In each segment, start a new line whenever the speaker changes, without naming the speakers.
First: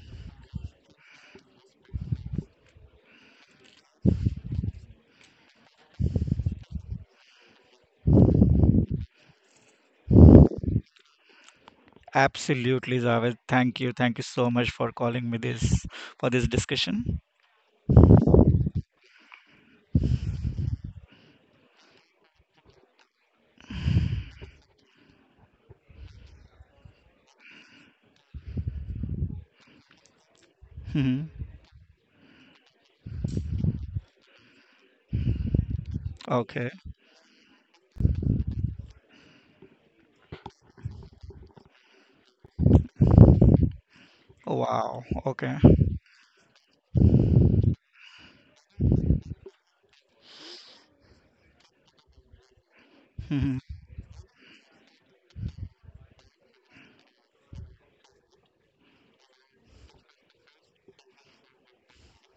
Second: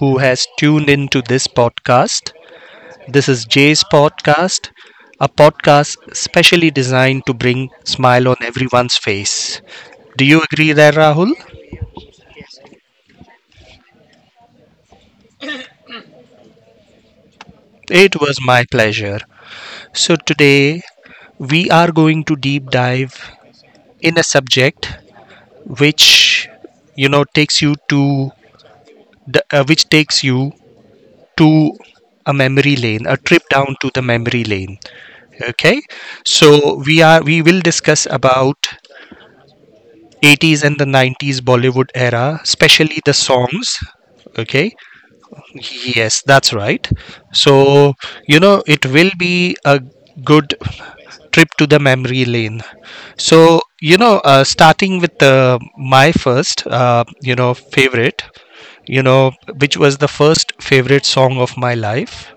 who has tuned in to this podcast. This is Jay's podcast, a podcast specially designed to bring smile on everyone's face. Do you agree there, Rahul?
Absolutely, Javed. Thank you so much for calling me this for this discussion.
It was my pleasure. So today we are going to deep dive in a subject which, you know, takes you to the, which takes you
hmm
to a memory lane, a trip down to the memory lane. Okay,
Okay.
so we will discuss about 80s and the 90s Bollywood era, especially the songs. Okay,
Wow. Okay.
yes, that's right. So you know it will be a good trip to the memory lane.
hmm
So you know, starting with my first, favorite, you know, which was the first favorite song of my life.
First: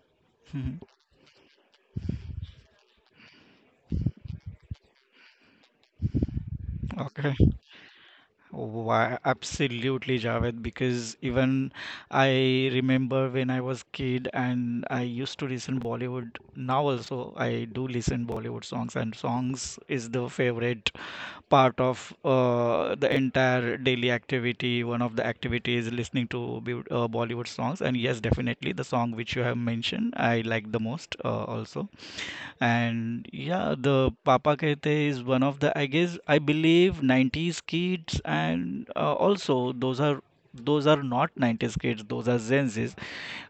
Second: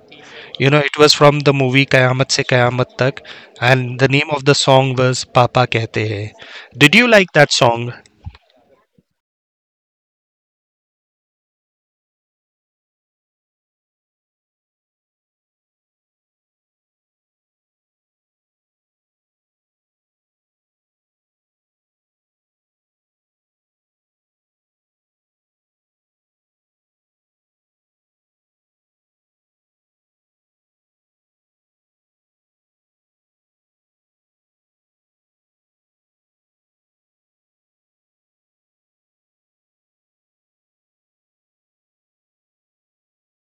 You know,
hmm
it was from the movie Kayamat Se Kayamat Tak, and the name of the song was Papa Kehte Hai. Did you like that
Okay.
song?
Why, absolutely, Javed, because even I remember when I was kid and I used to listen Bollywood. Now also I do listen Bollywood songs, and songs is the favorite part of the entire daily activity. One of the activities listening to Bollywood songs, and yes, definitely the song which you have mentioned, I like the most also. And yeah, the Papa Kehte is one of the I believe 90s kids and also those are not 90s kids, those are Gen Zs.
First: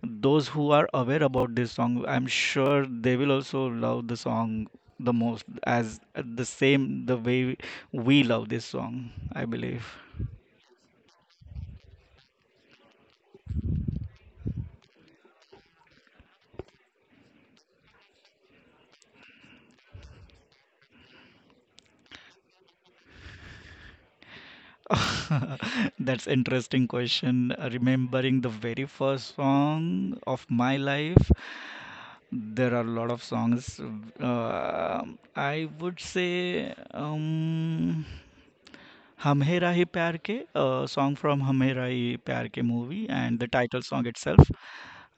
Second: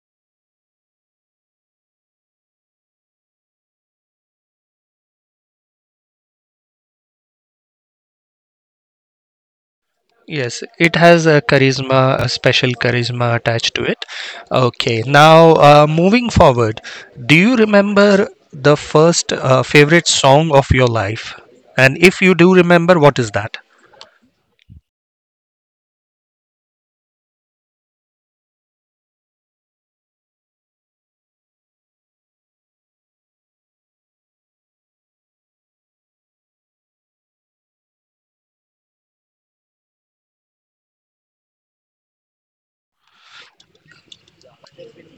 Those who are aware about this song, I'm sure they will also love the song the most as the same the way we love this song, I believe.
Yes, it has a charisma, a special charisma attached to it. Okay, now moving forward, do you remember the first favorite song of your life? And if you do remember, what is that?
That's interesting question. Remembering the very first song of my life. There are a lot of songs. Uh, I would say "Hum Hai Rahe Pyar Ke," a song from "Hum Hai Rahe Pyar Ke" movie, and the title song itself.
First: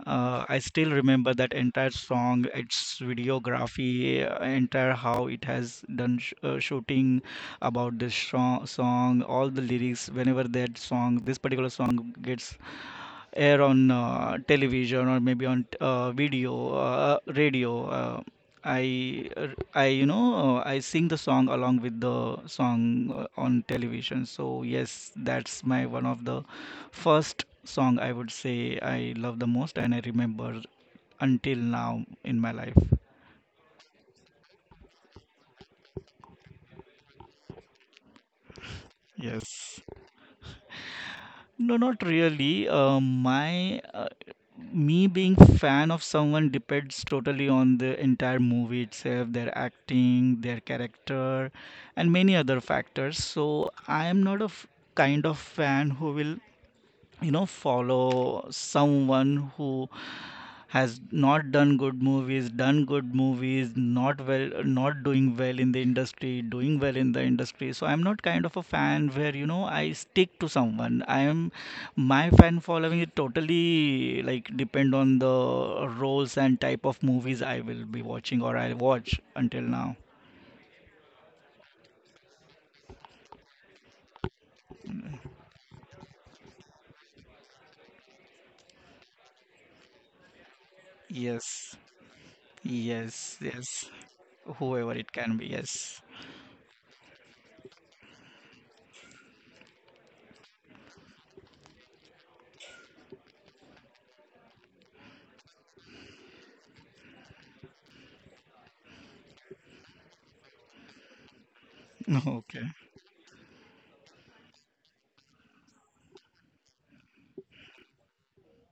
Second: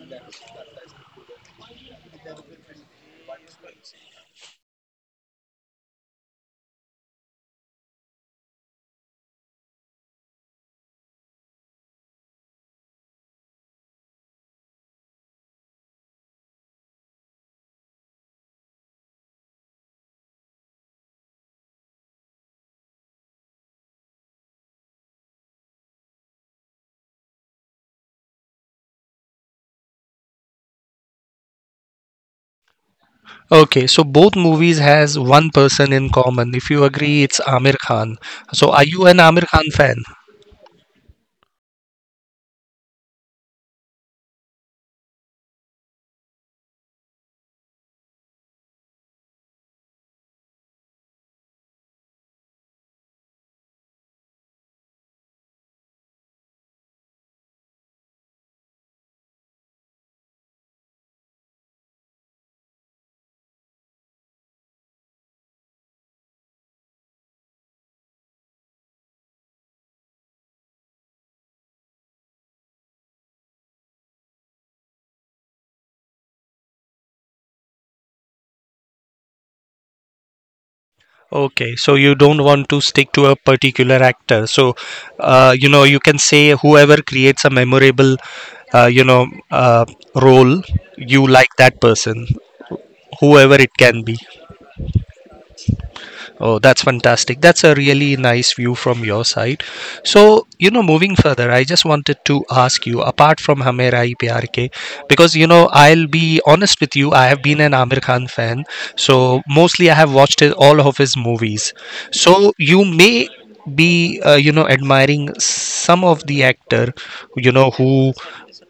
I still remember that entire song, its videography, entire how it has done shooting about this song, all the lyrics. Whenever this particular song gets air on television or maybe on video, radio. I, you know, I sing the song along with the song on television. So yes, that's my one of the first song I would say I love the most, and I remember until now in my life.
Okay, so both movies has one person in common. If you agree, it's Amir Khan. So are you an Amir Khan
Yes.
fan?
No, not really. My me being fan of someone depends totally on the entire movie itself, their acting, their character, and many other factors. So I am not kind of fan who will, you know, follow someone who has not done good movies, done good movies, not well, not doing well in the industry, doing well in the industry. So I'm not kind of a fan where, you know, I stick to someone. I am, my fan following it totally, like, depend on the roles and type of movies I will be watching or I watch until now.
Okay, so you don't want to stick to a particular actor. So, you can say whoever creates a memorable, uh, you know, uh, role, you like
yes
that person, whoever it
yes,
can be.
whoever it can be, yes.
Oh, that's fantastic. That's a really nice view from your side. So, you know, moving further, I just wanted to ask you, apart from Hame Rai Pyar Ke, because, you know, I'll be honest with you, I have been an Amir Khan fan. So, mostly I have watched all of his movies. So,
Okay.
you may be, you know, admiring some of the actor, you know, who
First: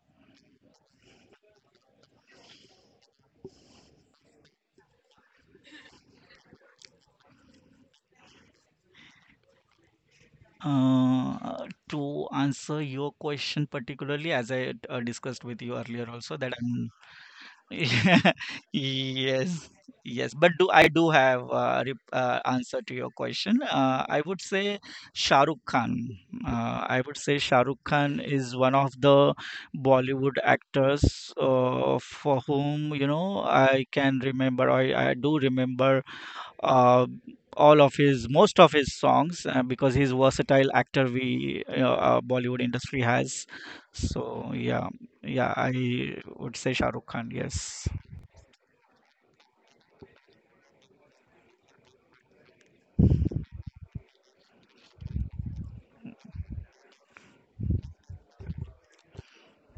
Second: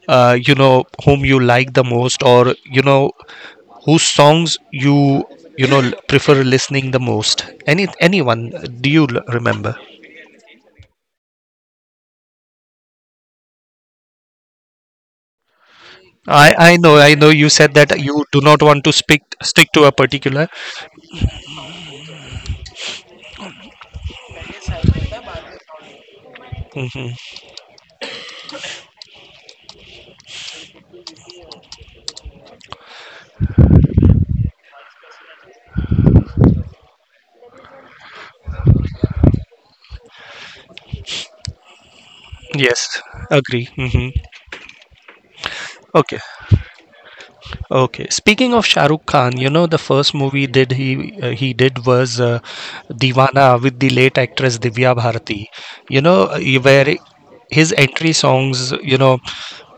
you know whom you like the most, or you know whose songs you you know prefer listening the most. Anyone do you remember?
To answer your question particularly, as I discussed with you earlier also,
i
that
i
I'm
know, I know you said that you do not want to speak
yes,
stick to a
yes,
particular.
but do I do have answer to your question. I would say Shah Rukh Khan. I
Hmm,
would say Shah Rukh Khan is one of the Bollywood actors for whom, you know, I do remember uh, all of his most of his songs because he's versatile actor we Bollywood industry
yes,
has.
agree. Hmm,
So yeah, yeah, I
okay.
would say Shah Rukh Khan. Yes.
Okay. Speaking of Shah Rukh Khan, you know the first movie did he did was Deewana with the late actress Divya Bharati. You know where his entry songs. You know,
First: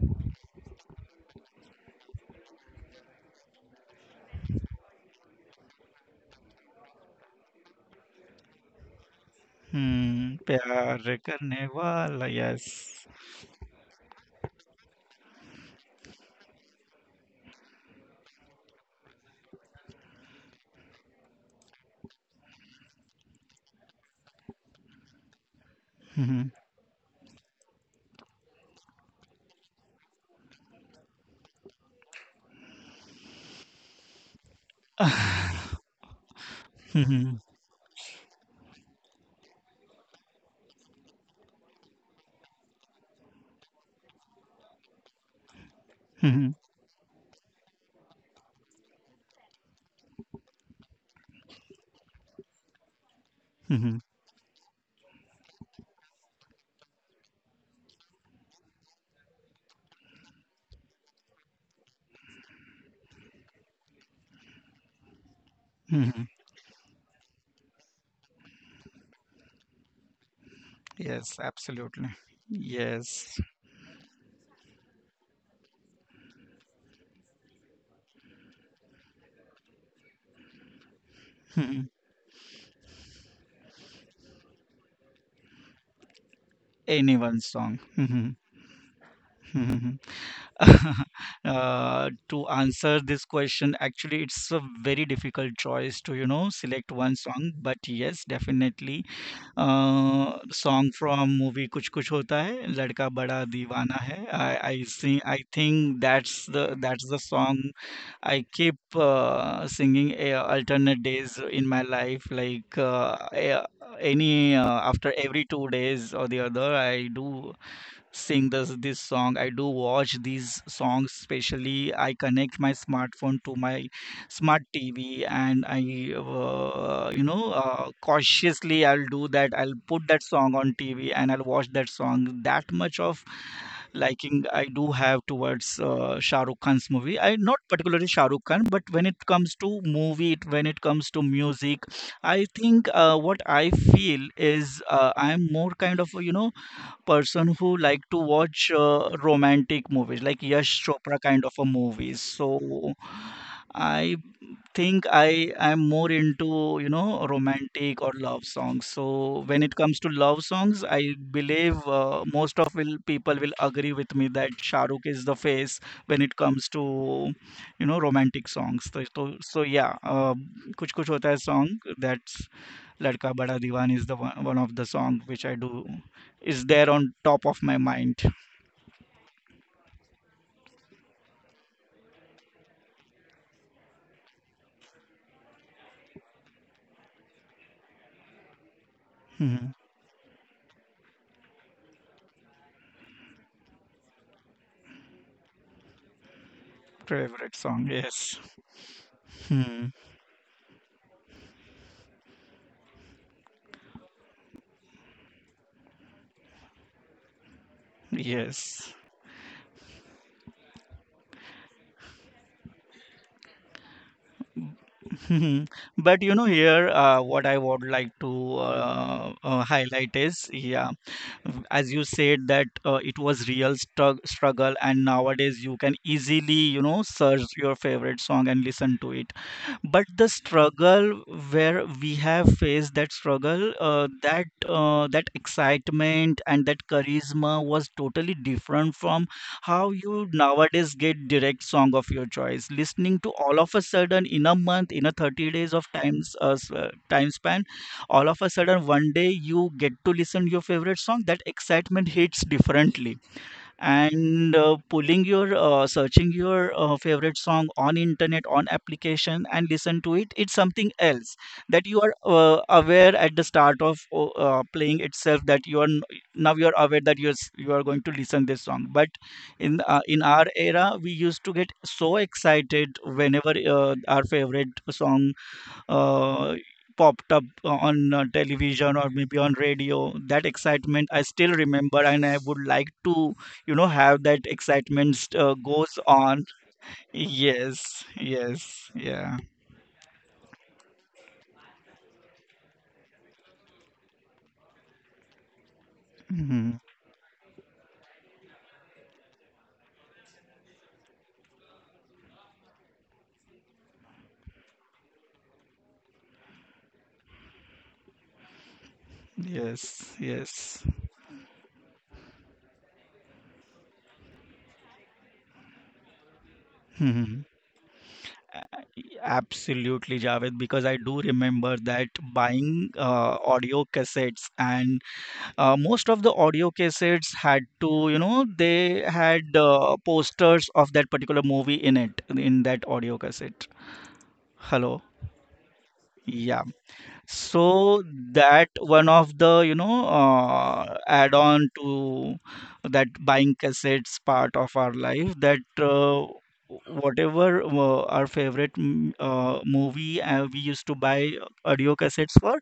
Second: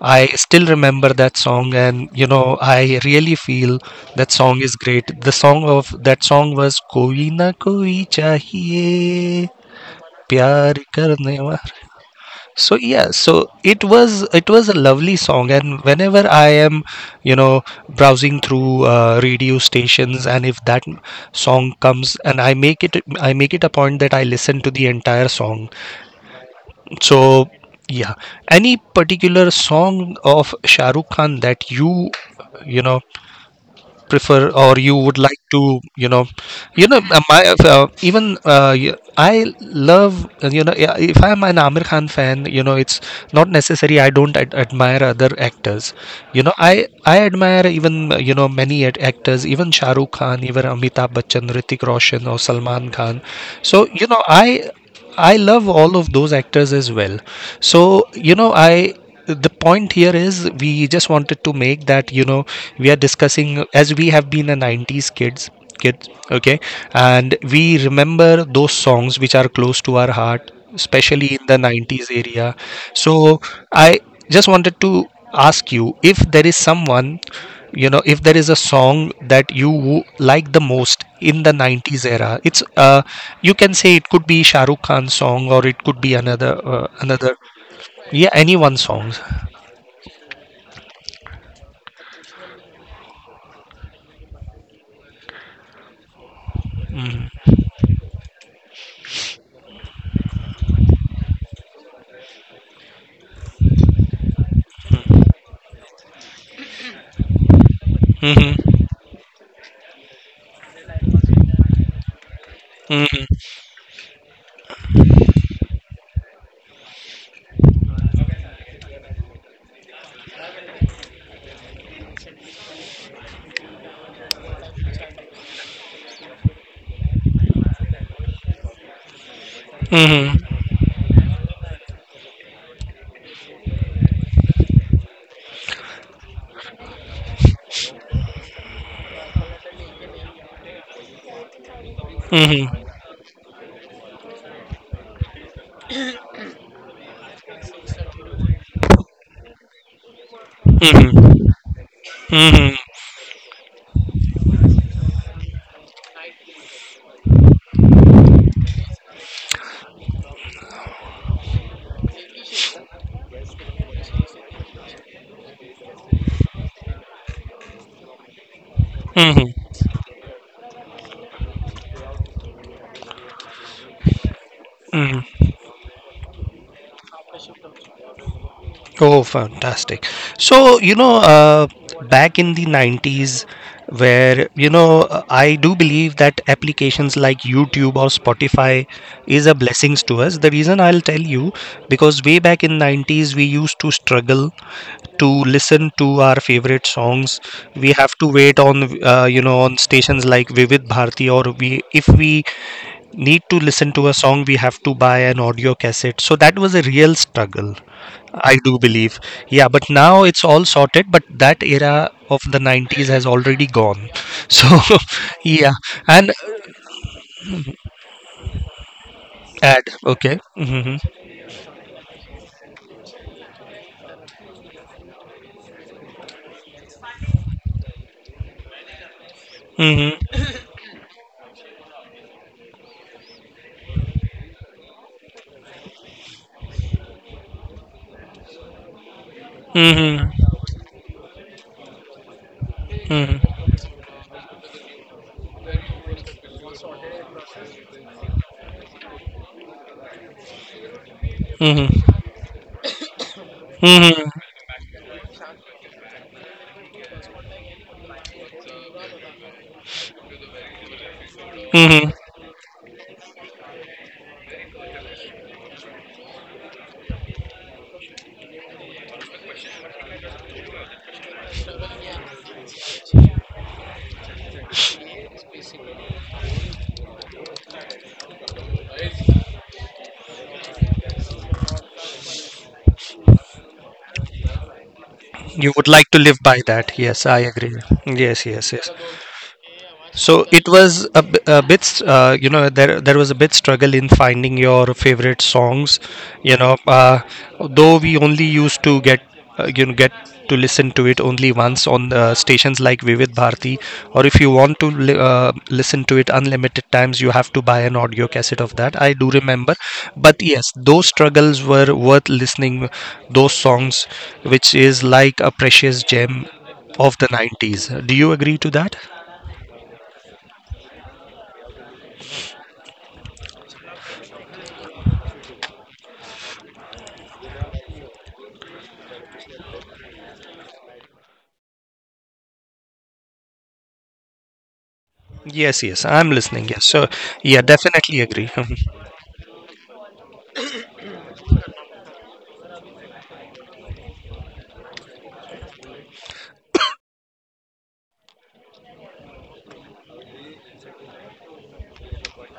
I still remember that song, and you know I really feel that song is great. The song of that song was Koi na koi chahiye
Hmm.
pyar
प्यार
karne wala.
करने Wala. Yes.
So yeah, so it was, it was a lovely song, and whenever I am, you know, browsing through radio stations, and if that song comes, and I make it I make it a point that I listen to the entire song.
Mhm,
So yeah, any particular song of Shahrukh Khan that you know, prefer or you would like to, you know? You know,
mhm,
my even y- I love you know. Yeah, if I'm an Amir Khan fan, you know, it's not necessary I don't admire other actors. You
mhm,
know, I admire even, you know, many actors, even Shah Rukh Khan, even Amitabh Bachchan, Ritik Roshan, or Salman Khan. So
mhm,
you know, I love all of those actors as well. So, you know, I, the point here is we just wanted to make that you know we are discussing as we have been a 90s kids,
mhm.
okay, and we remember those songs which are close to our heart, especially
Yes,
in the
absolutely.
90s area. So
Yes.
I just wanted to ask you, if there is someone, you know, if there is a song that you like the most in the
Mhm.
90s era. It's you can say it could be Shah Rukh Khan's song, or it could be another.
Anyone's song.
Yeah,
Mhm,
anyone songs.
mhm. Uh, to answer this question, actually, it's a very difficult choice to, you know, select one song. But yes, definitely, song from movie Kuch Kuch Hota Hai, Ladka Bada Deewana Hai. I sing. I think that's the song I keep
Mm-hmm.
singing alternate days in my life.
Mm-hmm.
Any after every 2 days or the other, I do sing this song. I do watch these songs. Especially, I connect my smartphone to my smart TV and I you know, cautiously I'll do that. I'll put that song
Mm-hmm.
on TV and I'll watch that song. That much of liking I do have towards Shah Rukh Khan's movie. I not particularly Shah Rukh Khan, but when it comes to music, I
Mm-hmm.
think what I feel is I'm more kind of, you know, person who like to watch romantic movies, like Yash Chopra
Mm-hmm.
kind of a movies.
Mm-hmm.
So I think I am more into, you know, romantic or love songs. So when it comes to love songs, I believe most of will people will agree with me that Shah Rukh is the face when it comes to, you know, romantic songs. So yeah, Kuch Kuch Hota Hai song, that's Ladka Bada Diwan is one of the song which
Mm-hmm.
I do is there on top of my mind.
Oh, fantastic. So, you know, back in the 90s, where, you know, I do believe that applications like YouTube or Spotify is a
Mhm.
blessings to us. The reason I'll tell you, because way back in 90s, we used to struggle to listen to our favorite songs.
Favorite song,
We have to
yes.
wait on, you know, on
Hmm.
stations like Vivid Bharti, or we, if we need to listen to a song, we have to buy an audio cassette. So that was a real struggle, I do
Yes.
believe. Yeah, but now it's all sorted, but that era of the 90s has already gone. So,
Mhm.
yeah.
But you
And
know, here what I would like to
ad,
highlight
okay.
is, yeah,
Hmm.
w- as you said that it was real struggle, and nowadays you can easily, you know, search your favorite song and listen to it. But
Hmm.
the struggle where we have faced that struggle, that excitement and that charisma was totally different from how you
Hmm.
nowadays get direct song of your choice, listening to all
Hmm.
of a sudden in a month, in a 30 days of times time span. All of a sudden one day you get to listen your favorite song, that
Hmm.
excitement hits differently.
Hmm.
And pulling your searching your favorite song on internet, on application, and listen to it, it's something else, that you
Hmm.
are aware at the start of playing itself that you are now you are aware that you are, you are going to listen this song. But in our era we used to get so excited whenever our favorite song uh, popped up on television or maybe on radio. That excitement I still remember, and I would like to, you know, have that excitement
You would
goes
like to live
on.
by that. Yes, I agree. Yes, yes,
Yes
yes.
yeah.
So it was a, a bit, you know, there was a bit struggle in finding your favorite songs. You
Mhm.
know, though we only used to get, you know, get to listen to it only once on stations like Vivid Bharti, or if you want to listen to it unlimited times, you have to buy an audio cassette of that. I do remember, but yes,
Yes.
those struggles were worth listening. Those songs, which is like a precious gem of the
Mhm.
90s. Do you agree
A-
to that?
Absolutely, Javed, because I do remember that buying audio cassettes and most of the audio cassettes had to, you know, they had posters of that particular movie in it, in that audio cassette. Hello?
Yes, yes, I'm
Yeah,
listening. Yes, so yeah,
so
definitely agree.
that one of the, you know, add on to that buying cassettes part of our life, that whatever our favorite mm, movie we used to buy audio cassettes for,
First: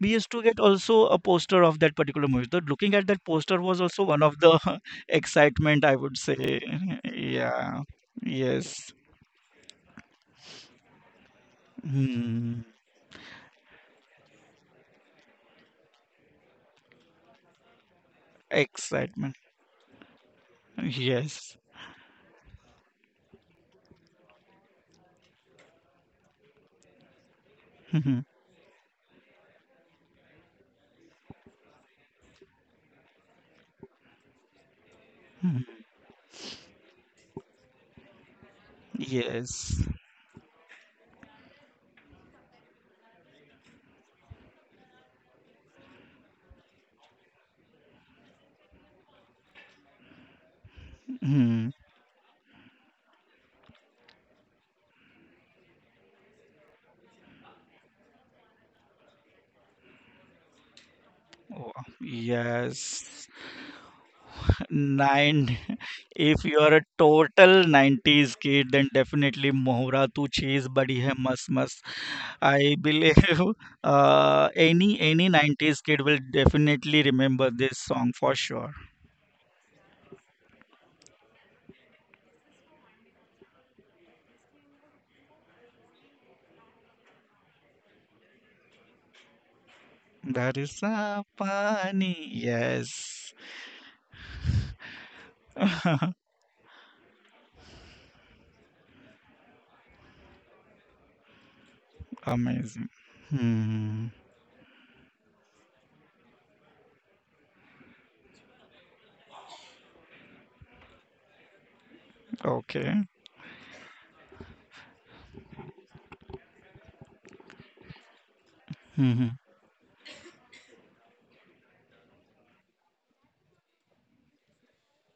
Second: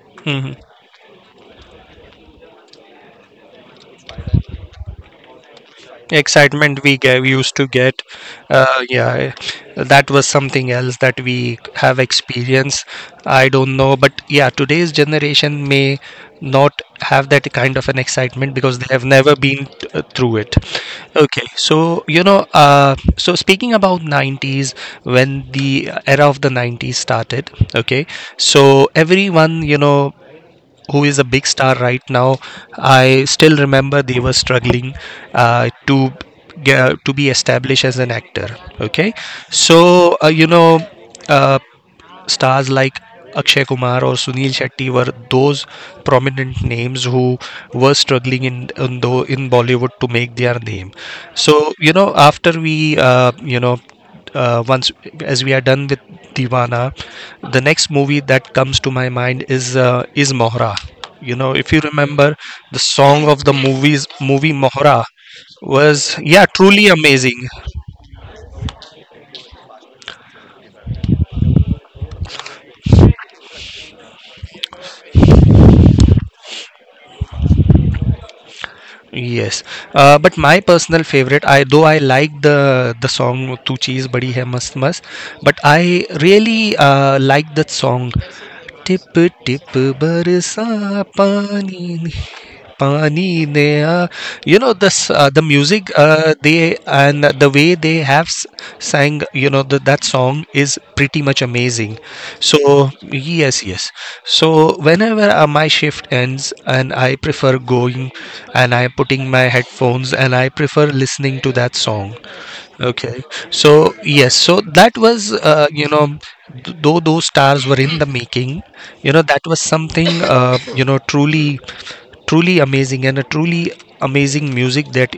we used to
Hmm.
get also a poster of that particular movie. So looking at that poster was also one of the excitement, I would say.
Excitement we used to
Yeah.
get,
Yes.
yeah, that was something else that we have
Hmm.
experienced. I don't know, but yeah, today's generation may not have that kind of an excitement because they have never
Excitement.
been through it. Okay,
Yes.
so you know, so speaking about 90s, when the era of the 90s started, okay,
Mhm.
so everyone, you know, who is a big star right now. I still remember they were struggling
Mhm.
to get, to be established as an actor. Okay,
Yes.
so you know. Uh, stars like Akshay Kumar or Sunil Shetty were those prominent names who were struggling in Bollywood to make their name.
Hmm.
So you know, after we you know once, as we are done with Divana, the next movie that comes to my mind is Mohra. You know,
Oh,
if you remember, the
yes.
song of the movie Mohra
Nine.
was
If
yeah
you are a
truly amazing.
total 90s kid, then definitely Mohra Tu Cheez Badi Hai Mast Mast, I believe. Uh, any 90s kid will definitely remember this song for sure.
Yes, but my personal favorite, I though I like the song "Tu Cheez Badi Hai Mast Mast," but I really like that song टिप टिप
That is
बरसा
a
पानी ने
funny.
पानी
Yes.
ने you know this the music, the way they have sang, you know that song is pretty much amazing. So
Amazing.
yes, yes,
Hmm.
so whenever my shift ends, and I prefer going and I putting my headphones and I prefer listening to that song.
Okay.
Okay, so yes, so that was, you know, though those stars were in the making, you know,
hmm
that was something, you know, truly, truly amazing and a truly amazing music that,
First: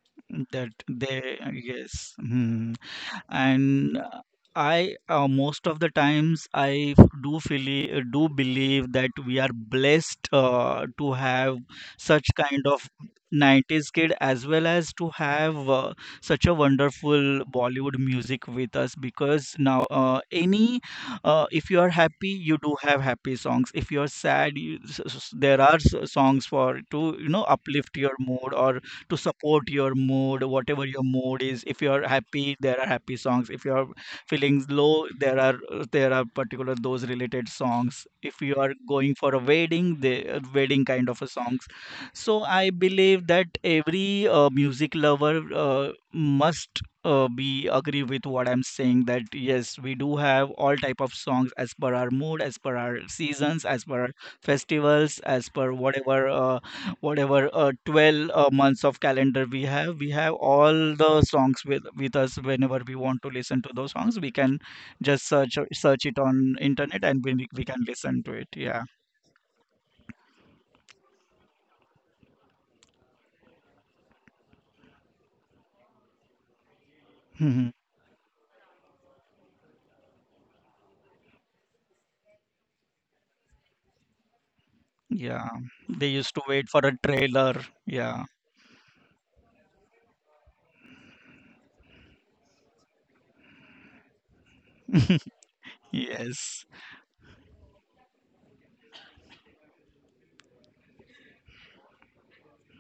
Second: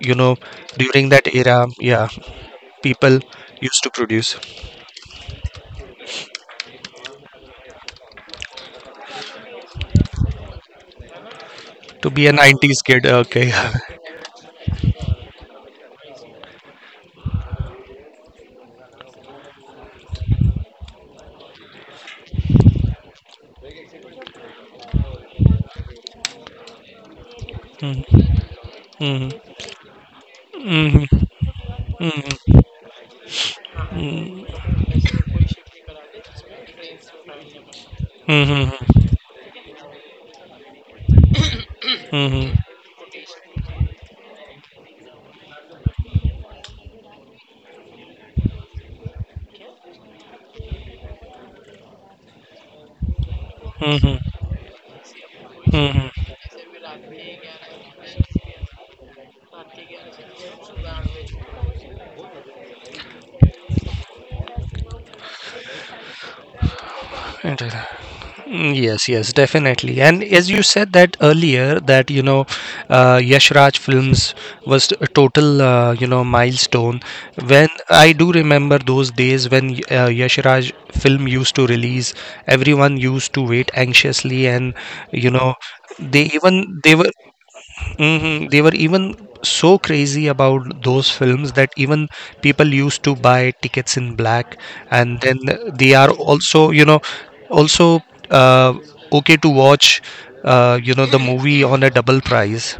you know,
That
during that
they
era, yeah,
yes. Hmm.
people used to
And
produce.
I most of the times I do feel, do believe that we are blessed to have
To be
such
a
kind
90s
of
kid, okay.
90s kid, as well as to have such a wonderful Bollywood music with us, because now any if you are happy you do have happy songs, if you are sad there are songs for to, you know, uplift your mood or to support your mood. Whatever your mood is, if you are happy
Mm-hmm.
there are happy songs, if you are feeling low there are particular those related songs, if you are going for a wedding, the wedding kind of a songs. So
Mm-hmm.
I believe that every music lover uh, must be agree with what I'm saying that yes, we do have all type of songs as per our mood, as per our seasons, as per
Mm-hmm.
our
Mm-hmm.
festivals, as per whatever 12 months of calendar we have, we have all the songs with us. Whenever we want to listen to those songs, we can just search it on internet, and we can
Mm-hmm.
listen to it. Yeah.
Mm, yes, yes, definitely. And as you said that earlier, that you know, Yash Raj Films was a total you know milestone. When
Mhm.
I do remember those days when Yash Raj film used to release, everyone used to wait anxiously, and you
Yeah,
know,
they
they
used to wait for
even they
a
were.
trailer. Yeah.
Hmm. They were even so crazy about those films that even people used to buy tickets in black, and then they are
yes
also, you know, also uh, okay to watch, you know, the movie on a double price.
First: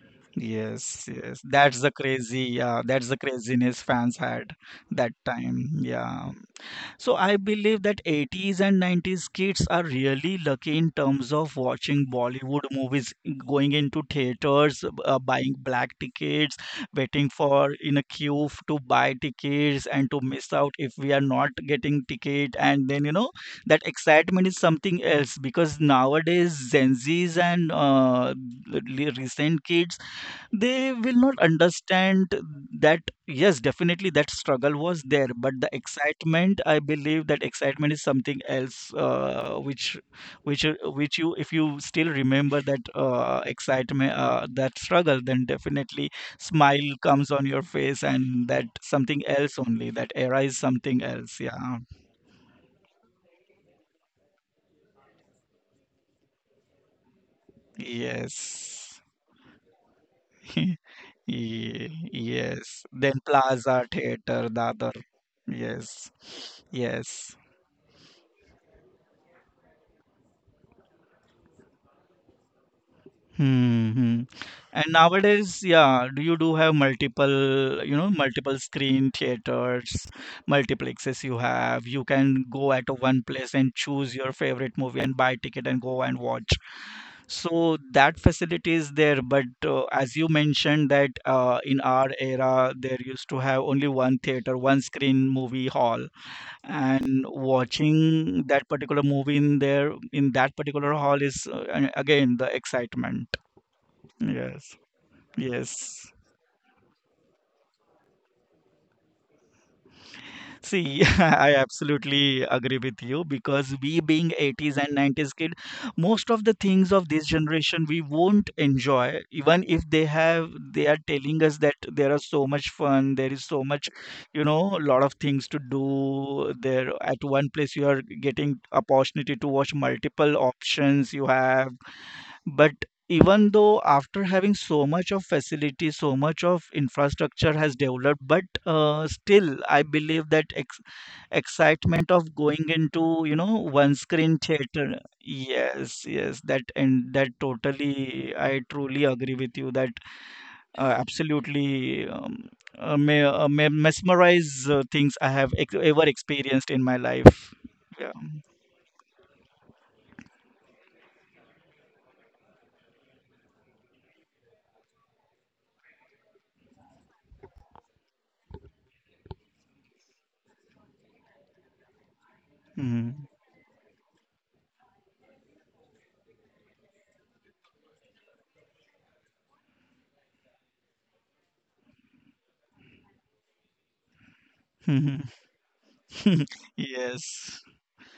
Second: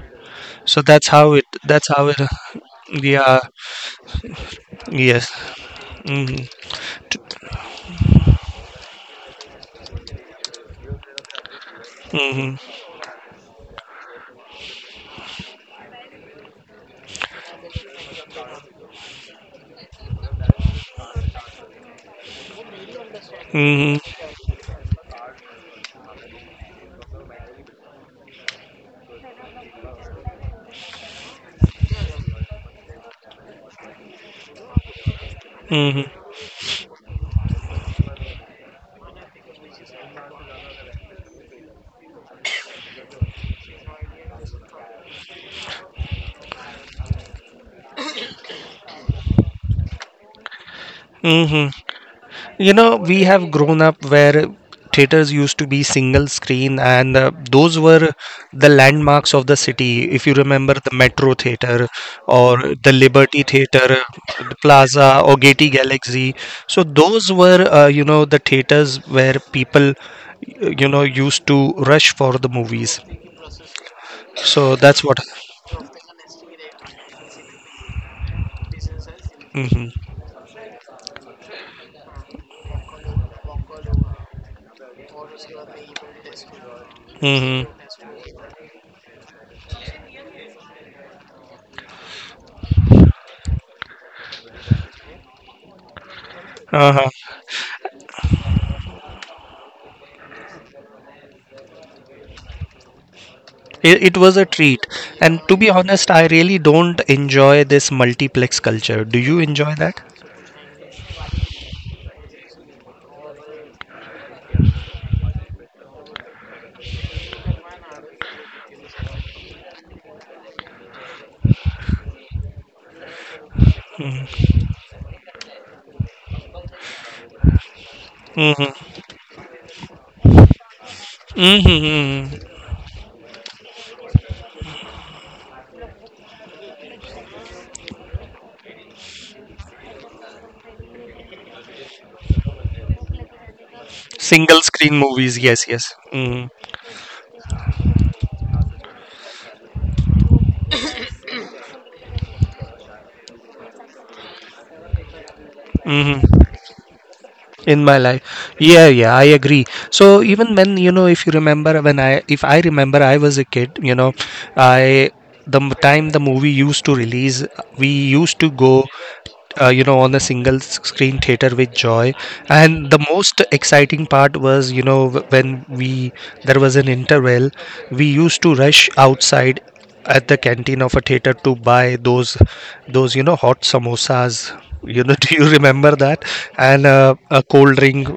So that's how
yes,
it.
that's
That's
the
how it.
crazy, yeah, that's the
Yeah.
craziness fans had that
Yes.
time. Yeah. So I believe that 80s and 90s kids are really lucky in terms of watching
Hmm.
Bollywood movies, going into theaters, buying black tickets, waiting for in a queue to buy tickets, and to miss out if we are not getting ticket. And then, you know, that
Hmm.
excitement is something else, because nowadays Gen Zs and l- recent kids, they will not understand that. Yes, definitely that struggle was there, but the
Hmm.
excitement, I believe that excitement is something else, which you, if you still remember that excitement, that struggle, then definitely smile comes on your face, and that something else, only that era is something else,
Hmm.
yeah.
You know, we have grown up where theaters used to be single screen, and those were the
Yes.
landmarks of the city. If you remember the Metro Theater or
Yes,
the
then
Liberty
Plaza
Theater,
theater,
the
the other,
Plaza or Getty
yes,
Galaxy. So, those
yes.
were, you know, the theaters where people, you know, used to rush for the movies.
Mhm.
So,
And
that's what.
nowadays, yeah, do you do have multiple, you know, multiple screen
Hmm.
theaters, multiplexes you have. You can go at a one place and choose your favorite movie and buy ticket and go and watch.
Hmm.
So that facility is there. But as you mentioned that in our era, there used to have only one theater, one screen movie hall,
Uh-huh.
and watching that particular movie in there, in that particular hall is again the excitement.
It was a
Yes,
treat. And to be
yes.
honest, I really don't enjoy this multiplex culture. Do you enjoy that?
See, I absolutely agree with you because we being 80s and 90s kid, most of the things of this generation we won't enjoy, even if they are telling us that there are so much fun, there is so much, you know, lot of things to do. There at one place you are getting
Mm-hmm.
opportunity to watch multiple options you have.
Mm-hmm.
But even though after having so much of facility, so much of infrastructure has developed, but still I believe that excitement of going into you know one screen
Single screen
theater.
movies. Yes, yes.
Yes, yes,
Mm-hmm.
that and that totally. I truly agree with you that absolutely. Mesmerize things I have ever
Mm-hmm.
experienced in my life.
In my
Yeah.
life. Yeah, yeah, I agree. So even when you know if you remember, when I if I remember, I was a kid, you know I the time the movie used to release, we used to go, on a single screen theater with joy. And the most exciting part was, when we, there was an interval, we used to rush outside at the canteen of a theater to buy those hot samosas, you know,
Mhm.
do you remember that? And a
Yes.
cold drink.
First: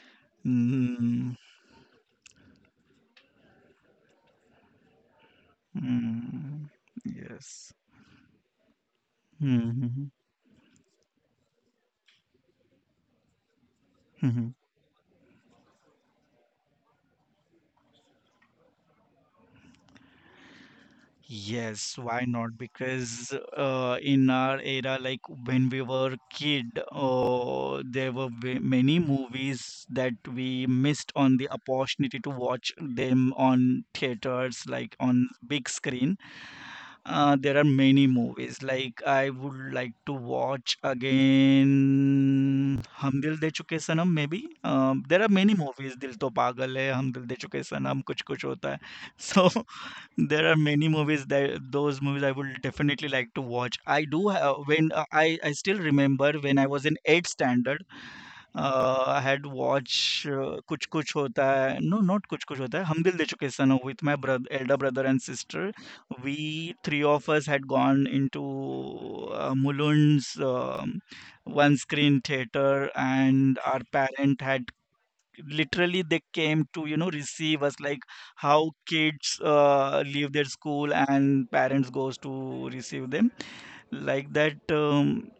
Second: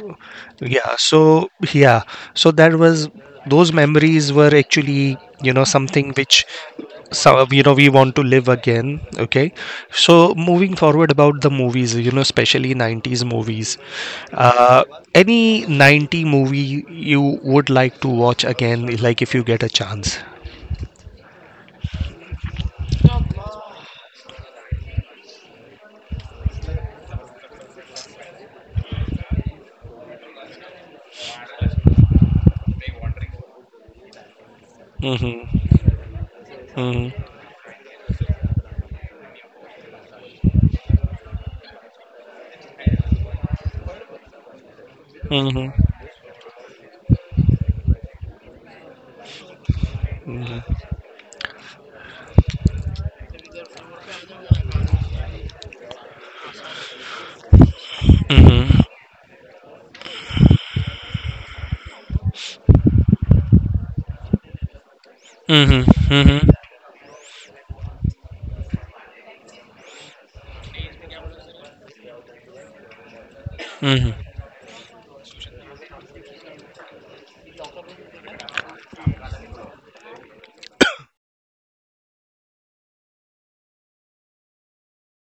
Yeah,
Mhm.
so yeah, so that was, those memories were actually, you know, something which,
Mm,
so you know,
yes.
we want to live again. Okay,
Mm-hmm.
so moving forward about the movies, you know, especially 90s movies,
Mm-hmm.
uh, any 90 movie you would like to watch again, like if you get a chance?
Yes, why not? Because in our era, like when we were kid, many movies that we missed on the opportunity to watch them on theaters, like on big
Hmm.
screen.
Mm-hmm.
There are many movies. Like I would like to watch again Hum Dil De Chuke Sanam maybe. There are many movies. Dil To Pagal Hai, Hum Dil De Chuke Sanam, Kuch Kuch Hota Hai. So there are many movies that those movies I would definitely like to watch. I do have, when I still remember when I was in eighth standard.
Mm-hmm.
I had watched Kuch Kuch Hota Hai. No, not Kuch Kuch Hota Hai. Hum Dil De Chuke Sano with my brother, elder brother and sister.
Hmm. Hmm.
We three of us had gone into Mulund's one screen theater, and our parent had literally they came to you know receive us like how kids leave their school and parents goes to receive them like that.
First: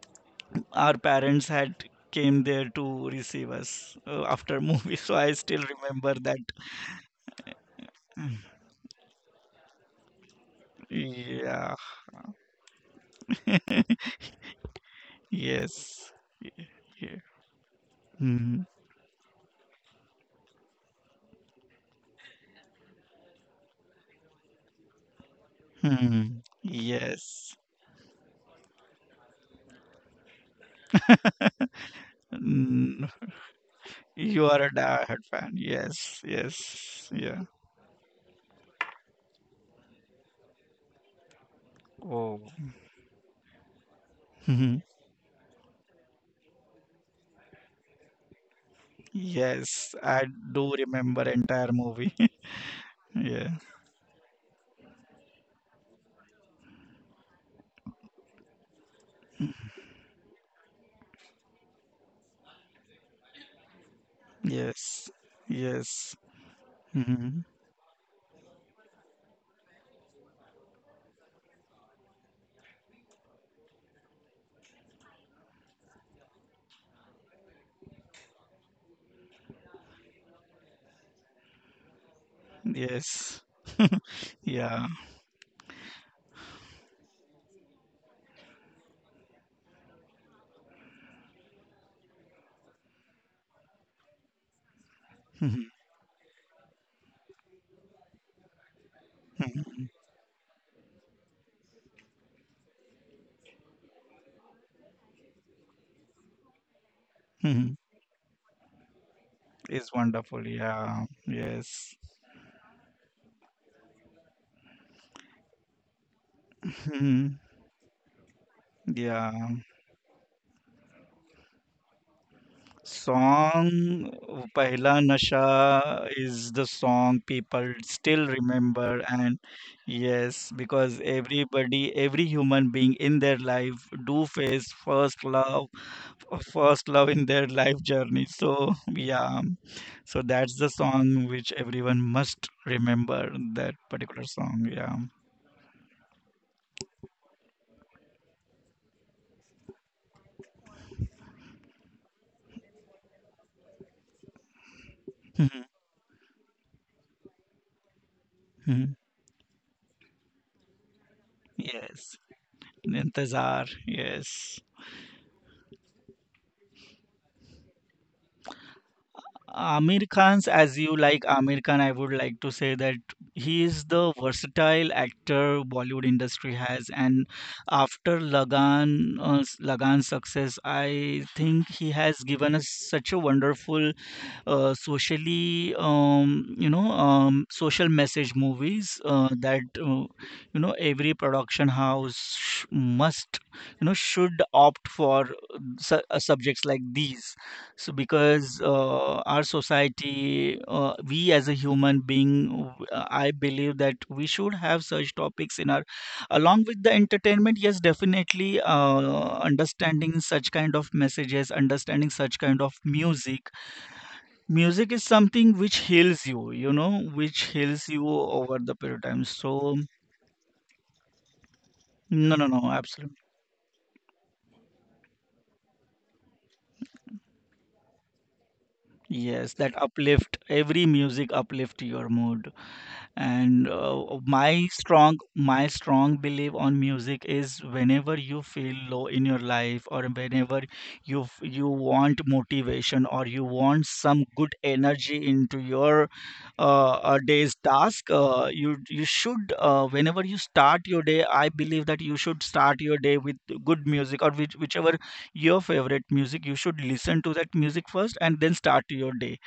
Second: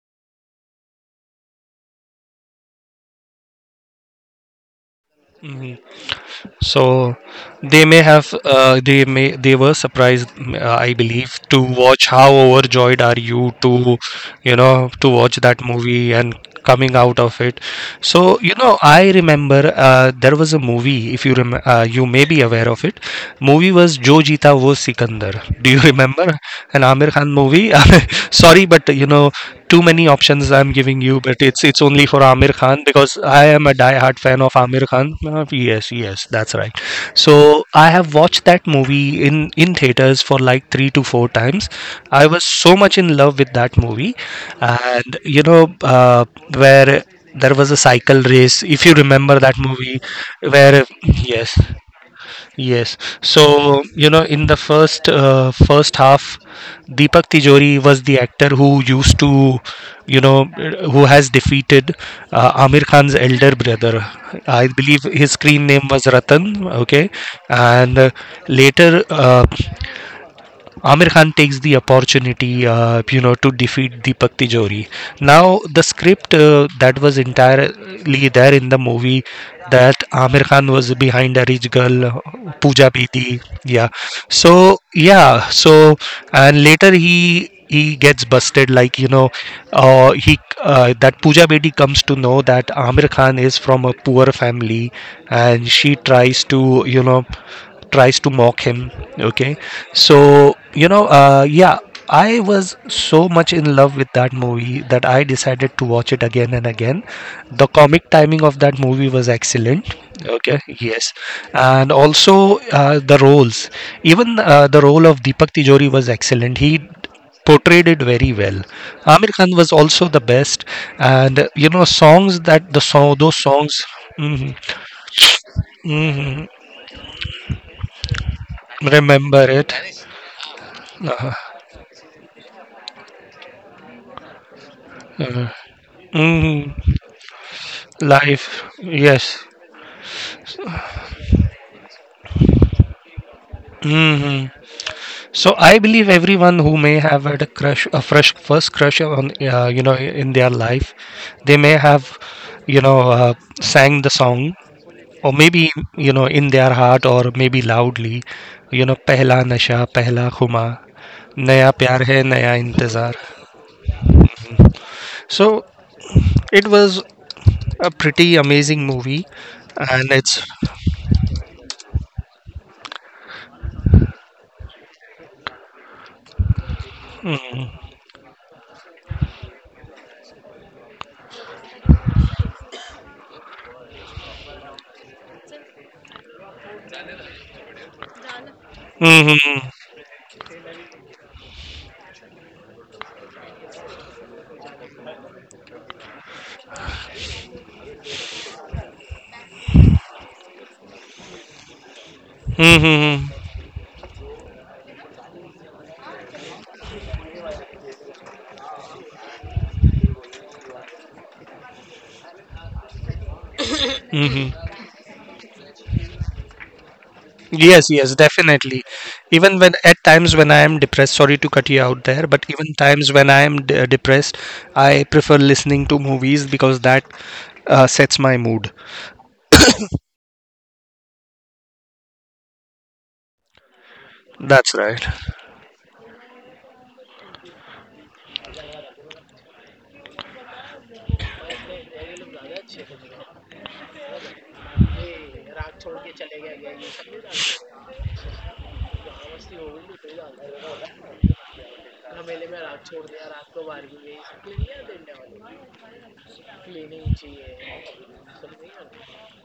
Our parents had came there to receive us after movie. So I still remember that.
So they may have they were surprised, I believe, to
Yeah.
watch how overjoyed are you to, you know, to watch that
Yes.
movie and coming
Yeah.
out of it. So you
Hmm.
know, I remember there was a movie, if you you may be aware of it. Movie was Jo Jeeta Wo Sikandar. Do you remember,
Hmm.
an Amir Khan
Yes.
movie? Sorry, but you know, too many options I'm giving you, but it's only for Amir Khan
Mm,
because I am a die-hard fan
you
of
are a
Amir Khan.
diehard fan.
Yes,
Yes,
yes, that's right.
yes, yeah.
So I have watched that movie in theaters for like three to four times. I
Oh.
was so much in love with that movie,
Hmm.
and you know, uh, where there was a cycle race. If you remember that
Yes,
movie,
I do
where,
remember
yes,
entire movie.
yes.
Yeah.
So, you know, in the first half, Deepak Tijori was the actor who used to, you know, who has defeated Amir Khan's elder brother. I believe
Yes.
his screen name was
Yes.
Ratan. Okay,
Hmm.
and later. Amir Khan takes the opportunity, you know, to defeat Deepak Tijori. Now, the script that was entirely there in the movie, that Amir Khan was behind a rich girl, Pooja Bedi,
Yes.
yeah. So
Yeah.
yeah, so, and later he gets busted, like you know, he that Pooja Bedi comes to know that Amir Khan is from a poor family, and
Hmm.
she tries to, you know, tries to mock him. Okay, so you know, yeah, I was so much in love with that movie that I decided to watch it again and again. The
Hmm.
comic timing of that movie was
It's
excellent.
wonderful,
Okay,
yeah.
yes. And
Yes.
also the roles, even the role of Deepak Tijori was excellent, he
Mhm.
portrayed it very well. Amir
Yeah.
Khan was also the best. And you know, songs that the song those songs.
Song
Mhm,
Pehla Nasha is the song people still remember. And
remember it.
yes, because everybody, every human being in their life do face first love,
Mhm.
first love in their life journey,
Life,
so yeah.
yes.
So that's the song which everyone must remember, that particular
Hmm.
song, yeah.
So I believe everyone who may have had a crush, a fresh first crush on, you know, in their life, they may have, you know, sang the song, or maybe, you know, in their heart, or maybe loudly, you know,
Mhm.
"Pehla Nasha, Pehla Khuma, Naya Pyar
Yes.
Hai, Naya Intezar."
Intezar, yes.
So it was a pretty amazing movie,
Amir
and it's.
Khan's, as you like Amir Khan, I would like to say that he is the versatile actor Bollywood industry has, and after Lagan, Lagan's success, I think he has given us such a wonderful socially, social message movies
Hmm.
that you know every production house must, you know, should opt for subjects like these. So because our society, we as a human being,
Hmm.
I believe that we should have such topics in our, along with the entertainment. Yes, definitely. Understanding such kind of messages, understanding such kind of music.
Hmm.
Music is something which heals you, you know, which heals
Yes,
you
yes,
over the
definitely.
period of time.
Even when
So,
at times when I am depressed, sorry to cut you out there,
no, no,
but
no,
even times
absolutely.
when I am depressed, I prefer listening to movies because that sets my mood.
Yes, that uplift, every music uplift your mood. And
That's right.
my strong belief on music is whenever you feel low in your life or whenever you want motivation or you want some good energy into your day's task, you should, whenever you start your day, I believe that you should start your day with good music or which, whichever your favorite music you should listen to that music first and then start your day.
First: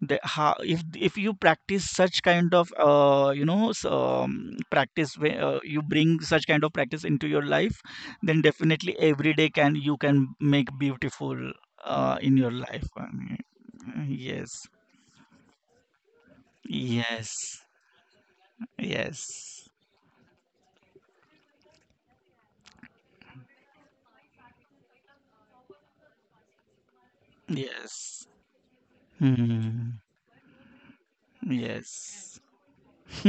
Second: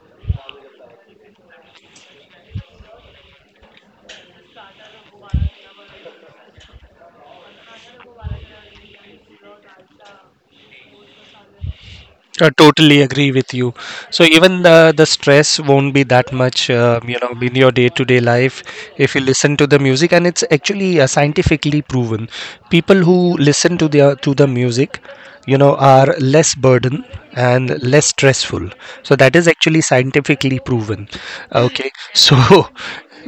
The, how, if you practice such kind of practice where, you bring such kind of practice into your life, then definitely every day can, you can make beautiful in
I
your life,
totally
I
agree
mean,
with you. So even
yes.
the stress won't be that much, you know,
Yes.
in your day to day life, if you listen to
Yes.
the music. And it's actually scientifically proven. People who listen to the music, you know, are less burden and less
Yes.
stressful. So that is actually
Hmm.
scientifically proven. Okay, so.
Yes.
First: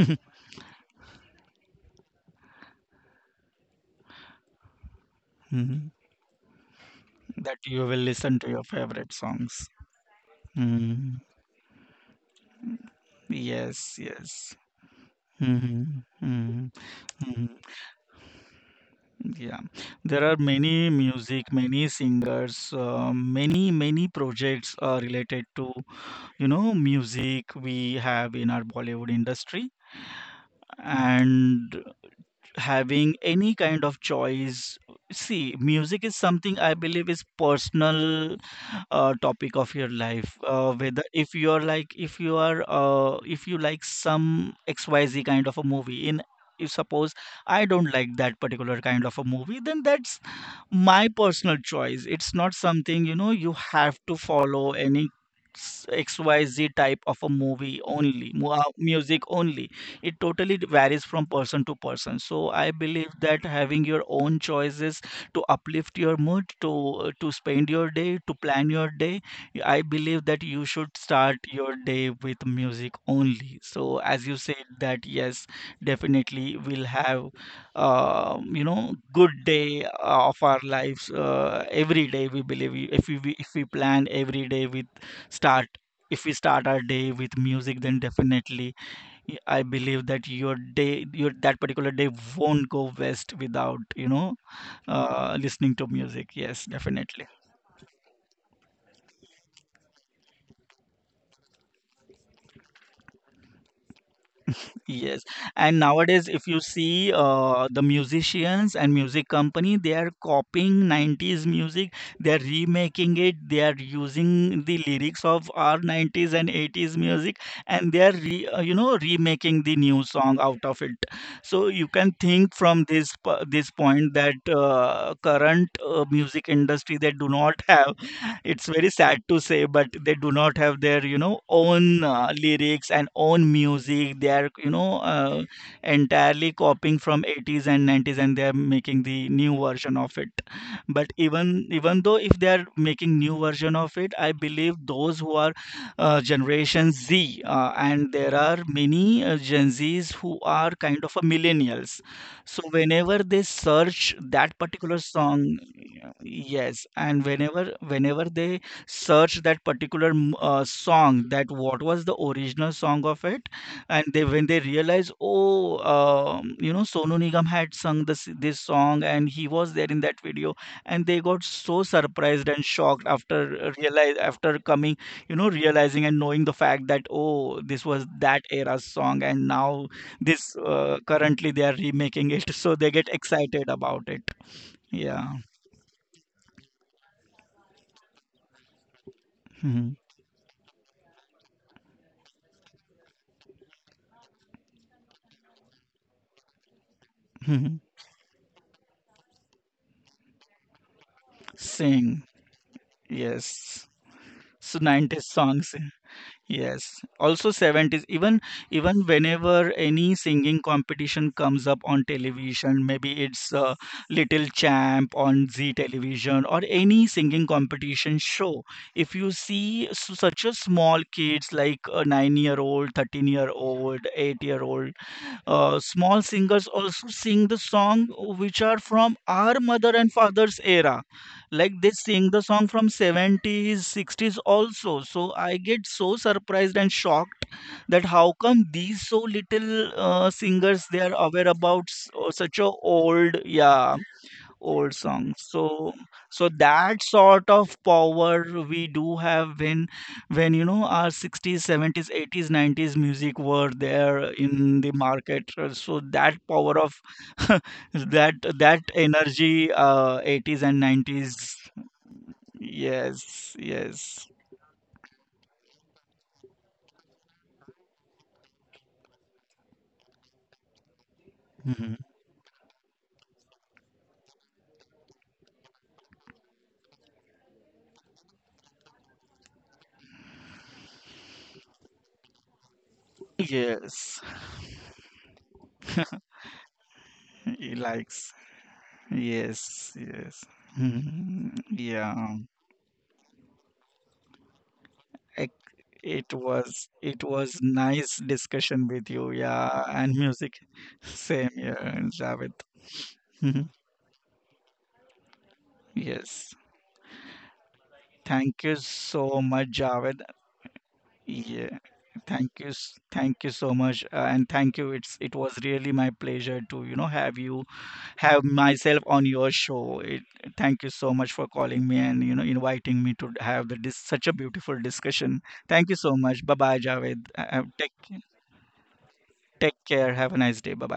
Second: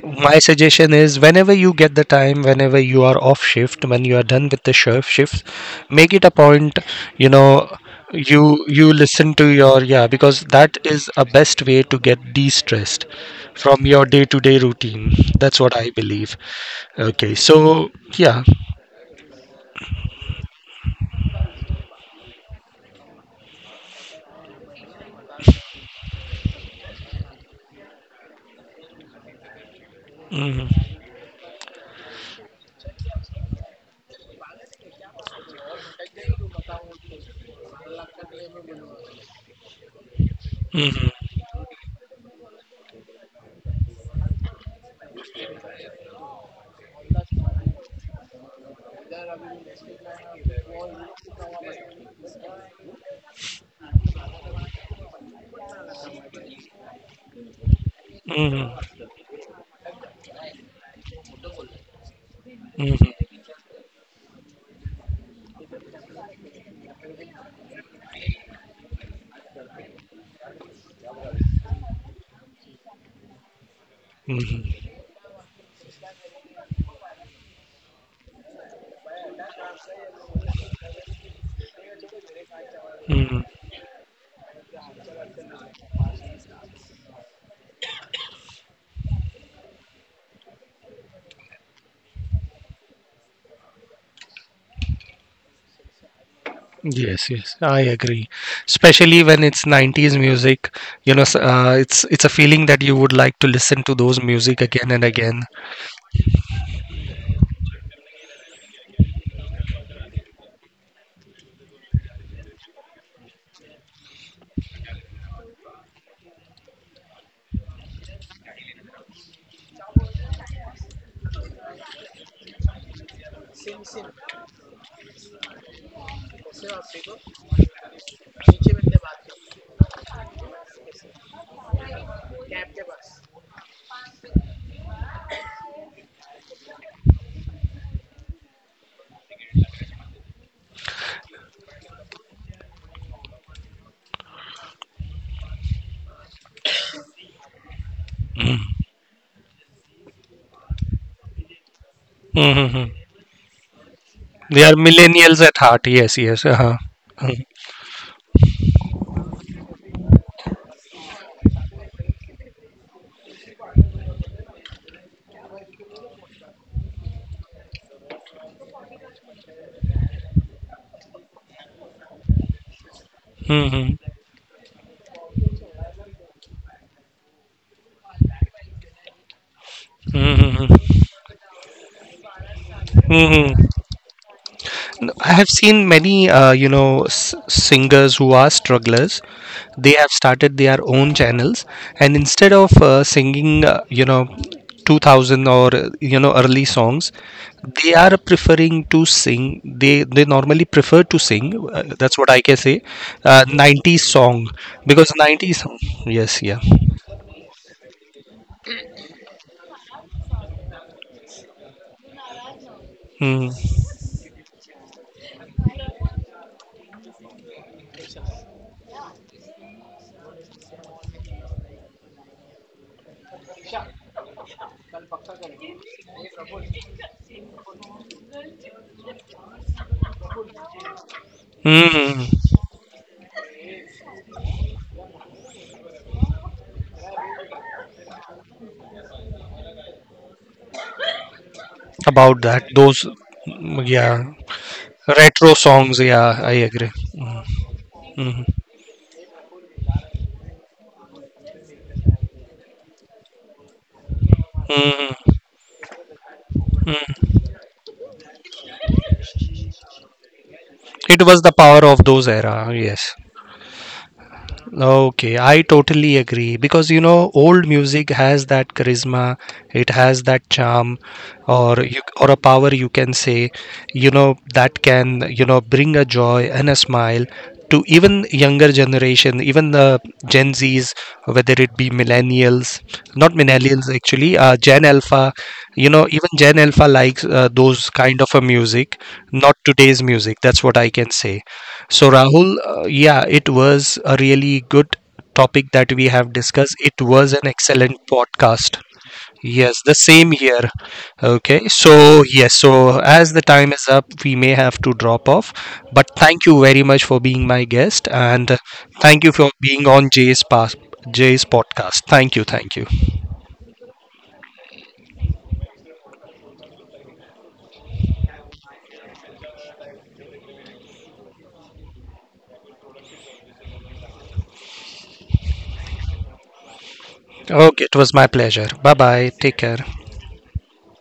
My suggestion is, whenever you get the time, whenever you are off shift, when you are done with the shift,
Hmm.
make it a point, you
That
know,
you will listen to your
you
favorite
listen to
songs.
your, yeah, because that is
Hmm.
a best way to get de-stressed from
Yes,
your
yes.
day-to-day routine. That's what I
Mhm,
believe.
mhm,
Okay,
mhm.
so yeah.
Yeah, there are many music, many singers, many projects related to you know music we have in our Bollywood industry,
Mhm,
and having any kind of choice. See, music is something I believe is personal topic of your life, whether
mhm,
if you are like if you are if you like some xyz kind of a movie, in if suppose I don't like that particular kind of a movie, then that's my personal choice. It's not something, you know, you have to follow any xyz type of a movie only,
mhm,
music only. It totally varies from person to person. So I
mhm,
believe that having your own choices to uplift your mood, to spend your day, to plan your day, I believe that you should start your day with music only. So as you said
mhm,
that, yes, definitely we'll have you know good day of our lives every day we believe we-
mhm.
if we plan every day with start, if we start our day with music, then definitely I believe that your day, your that particular day won't go west without you know listening to music, yes definitely.
Yes, yes, I agree, especially when it's 90s music. You know, it's a feeling that you would like to listen to those music again and
Yes,
again.
and nowadays, if you see the musicians and music company, they are copying 90s music, they are remaking it, they are using the lyrics of our 90s and 80s music, and they are re, you know remaking the new song out of it. So you can think from this this point that current music industry, they do not have, it's very sad to say, but they do not have their, you know, own lyrics and own music. They are, you know, entirely copying from 80s and 90s, and they are making the new version of it. But even though if they are making new version of it, I believe those who are Generation Z, and there are
Mm.
many Gen Zs who are kind of a millennials.
Mm-hmm.
So
Mm-hmm.
whenever they search that
They are
particular
millennials at
song,
heart, yes, yes, uh-huh.
yes, and whenever they search that particular song, that what was the original song of it, and they when they realize, oh, you know, Sonu Nigam had sung this song, and he was there in that video, and they got so surprised and shocked after
Mhm.
realize, after coming, you know, realizing and knowing the fact that oh, this was that era's song, and now this
Mm-hmm.
currently they are remaking it, so they get
Mm-hmm.
excited about it.
I
Yeah.
have seen many, you know, singers who are strugglers.
Hmm.
They have started their own channels, and instead of singing, you know, 2000 or you know, early songs,
Mhm.
they are preferring to sing. They normally prefer to sing. That's
Sing,
what I can say.
yes.
90s song,
So
because
90s
90s.
songs,
Yes, yeah.
yes. Also 70s, even even whenever any singing competition comes up on television, maybe it's
Mm-hmm.
Little Champ on Z television or any singing competition show. If you see such a small kids like a 9 year old, 13-year-old, 8 year old, small singers also sing the song which are from our mother and father's era, like they sing the
Mm-hmm.
song from 70s, 60s also. So I get so surprised and shocked that how come these so little singers, they are aware about
About
such
that,
a
those.
old, yeah,
Yeah.
old songs.
Retro
So
songs, yeah,
so
I agree.
that
Mhm,
sort of
mhm,
power we do have when you know our 60s, 70s, 80s, 90s music were there in the
mhm,
market. So that power of
mhm.
that that energy 80s and
It was the
90s.
power of those era, yes.
Yes, yes.
Okay, I totally agree, because you know, old music has that charisma, it has that charm, or
Mhm.
you, or a power you can say, you know, that can, you know, bring a joy and a smile to even younger generation, even the Gen Zs, whether it be millennials, not millennials
Yes.
actually, Gen Alpha, you know, even Gen Alpha likes
He
those kind of
likes.
a music, not
Yes,
today's music.
yes.
That's what I can say.
Mhm.
So,
Yeah.
Rahul, yeah, it was a really good
Ec-
topic that we have
It
discussed.
was,
It
it
was an
was
excellent
nice
podcast.
discussion with you,
Yes,
yeah,
the
and
same
music.
here.
Same
Okay,
here,
so yes,
Javed.
so as the time
Mhm.
is up, we may have to drop off. But thank
Yes.
you very much for being my guest, and
Thank you
thank you
so
for
much,
being on
Javed.
Jay's
Yeah.
podcast. Thank you,
Thank you,
thank you.
thank you so much, and thank you. It was really my pleasure to you know have you, have myself on your show. It, thank you so much for calling me and you know inviting me to have the dis such a beautiful discussion. Thank you so much. Bye bye, Javed.
Okay, it was my pleasure. Bye bye. Take
Take
care.
care. Have a nice day. Bye bye.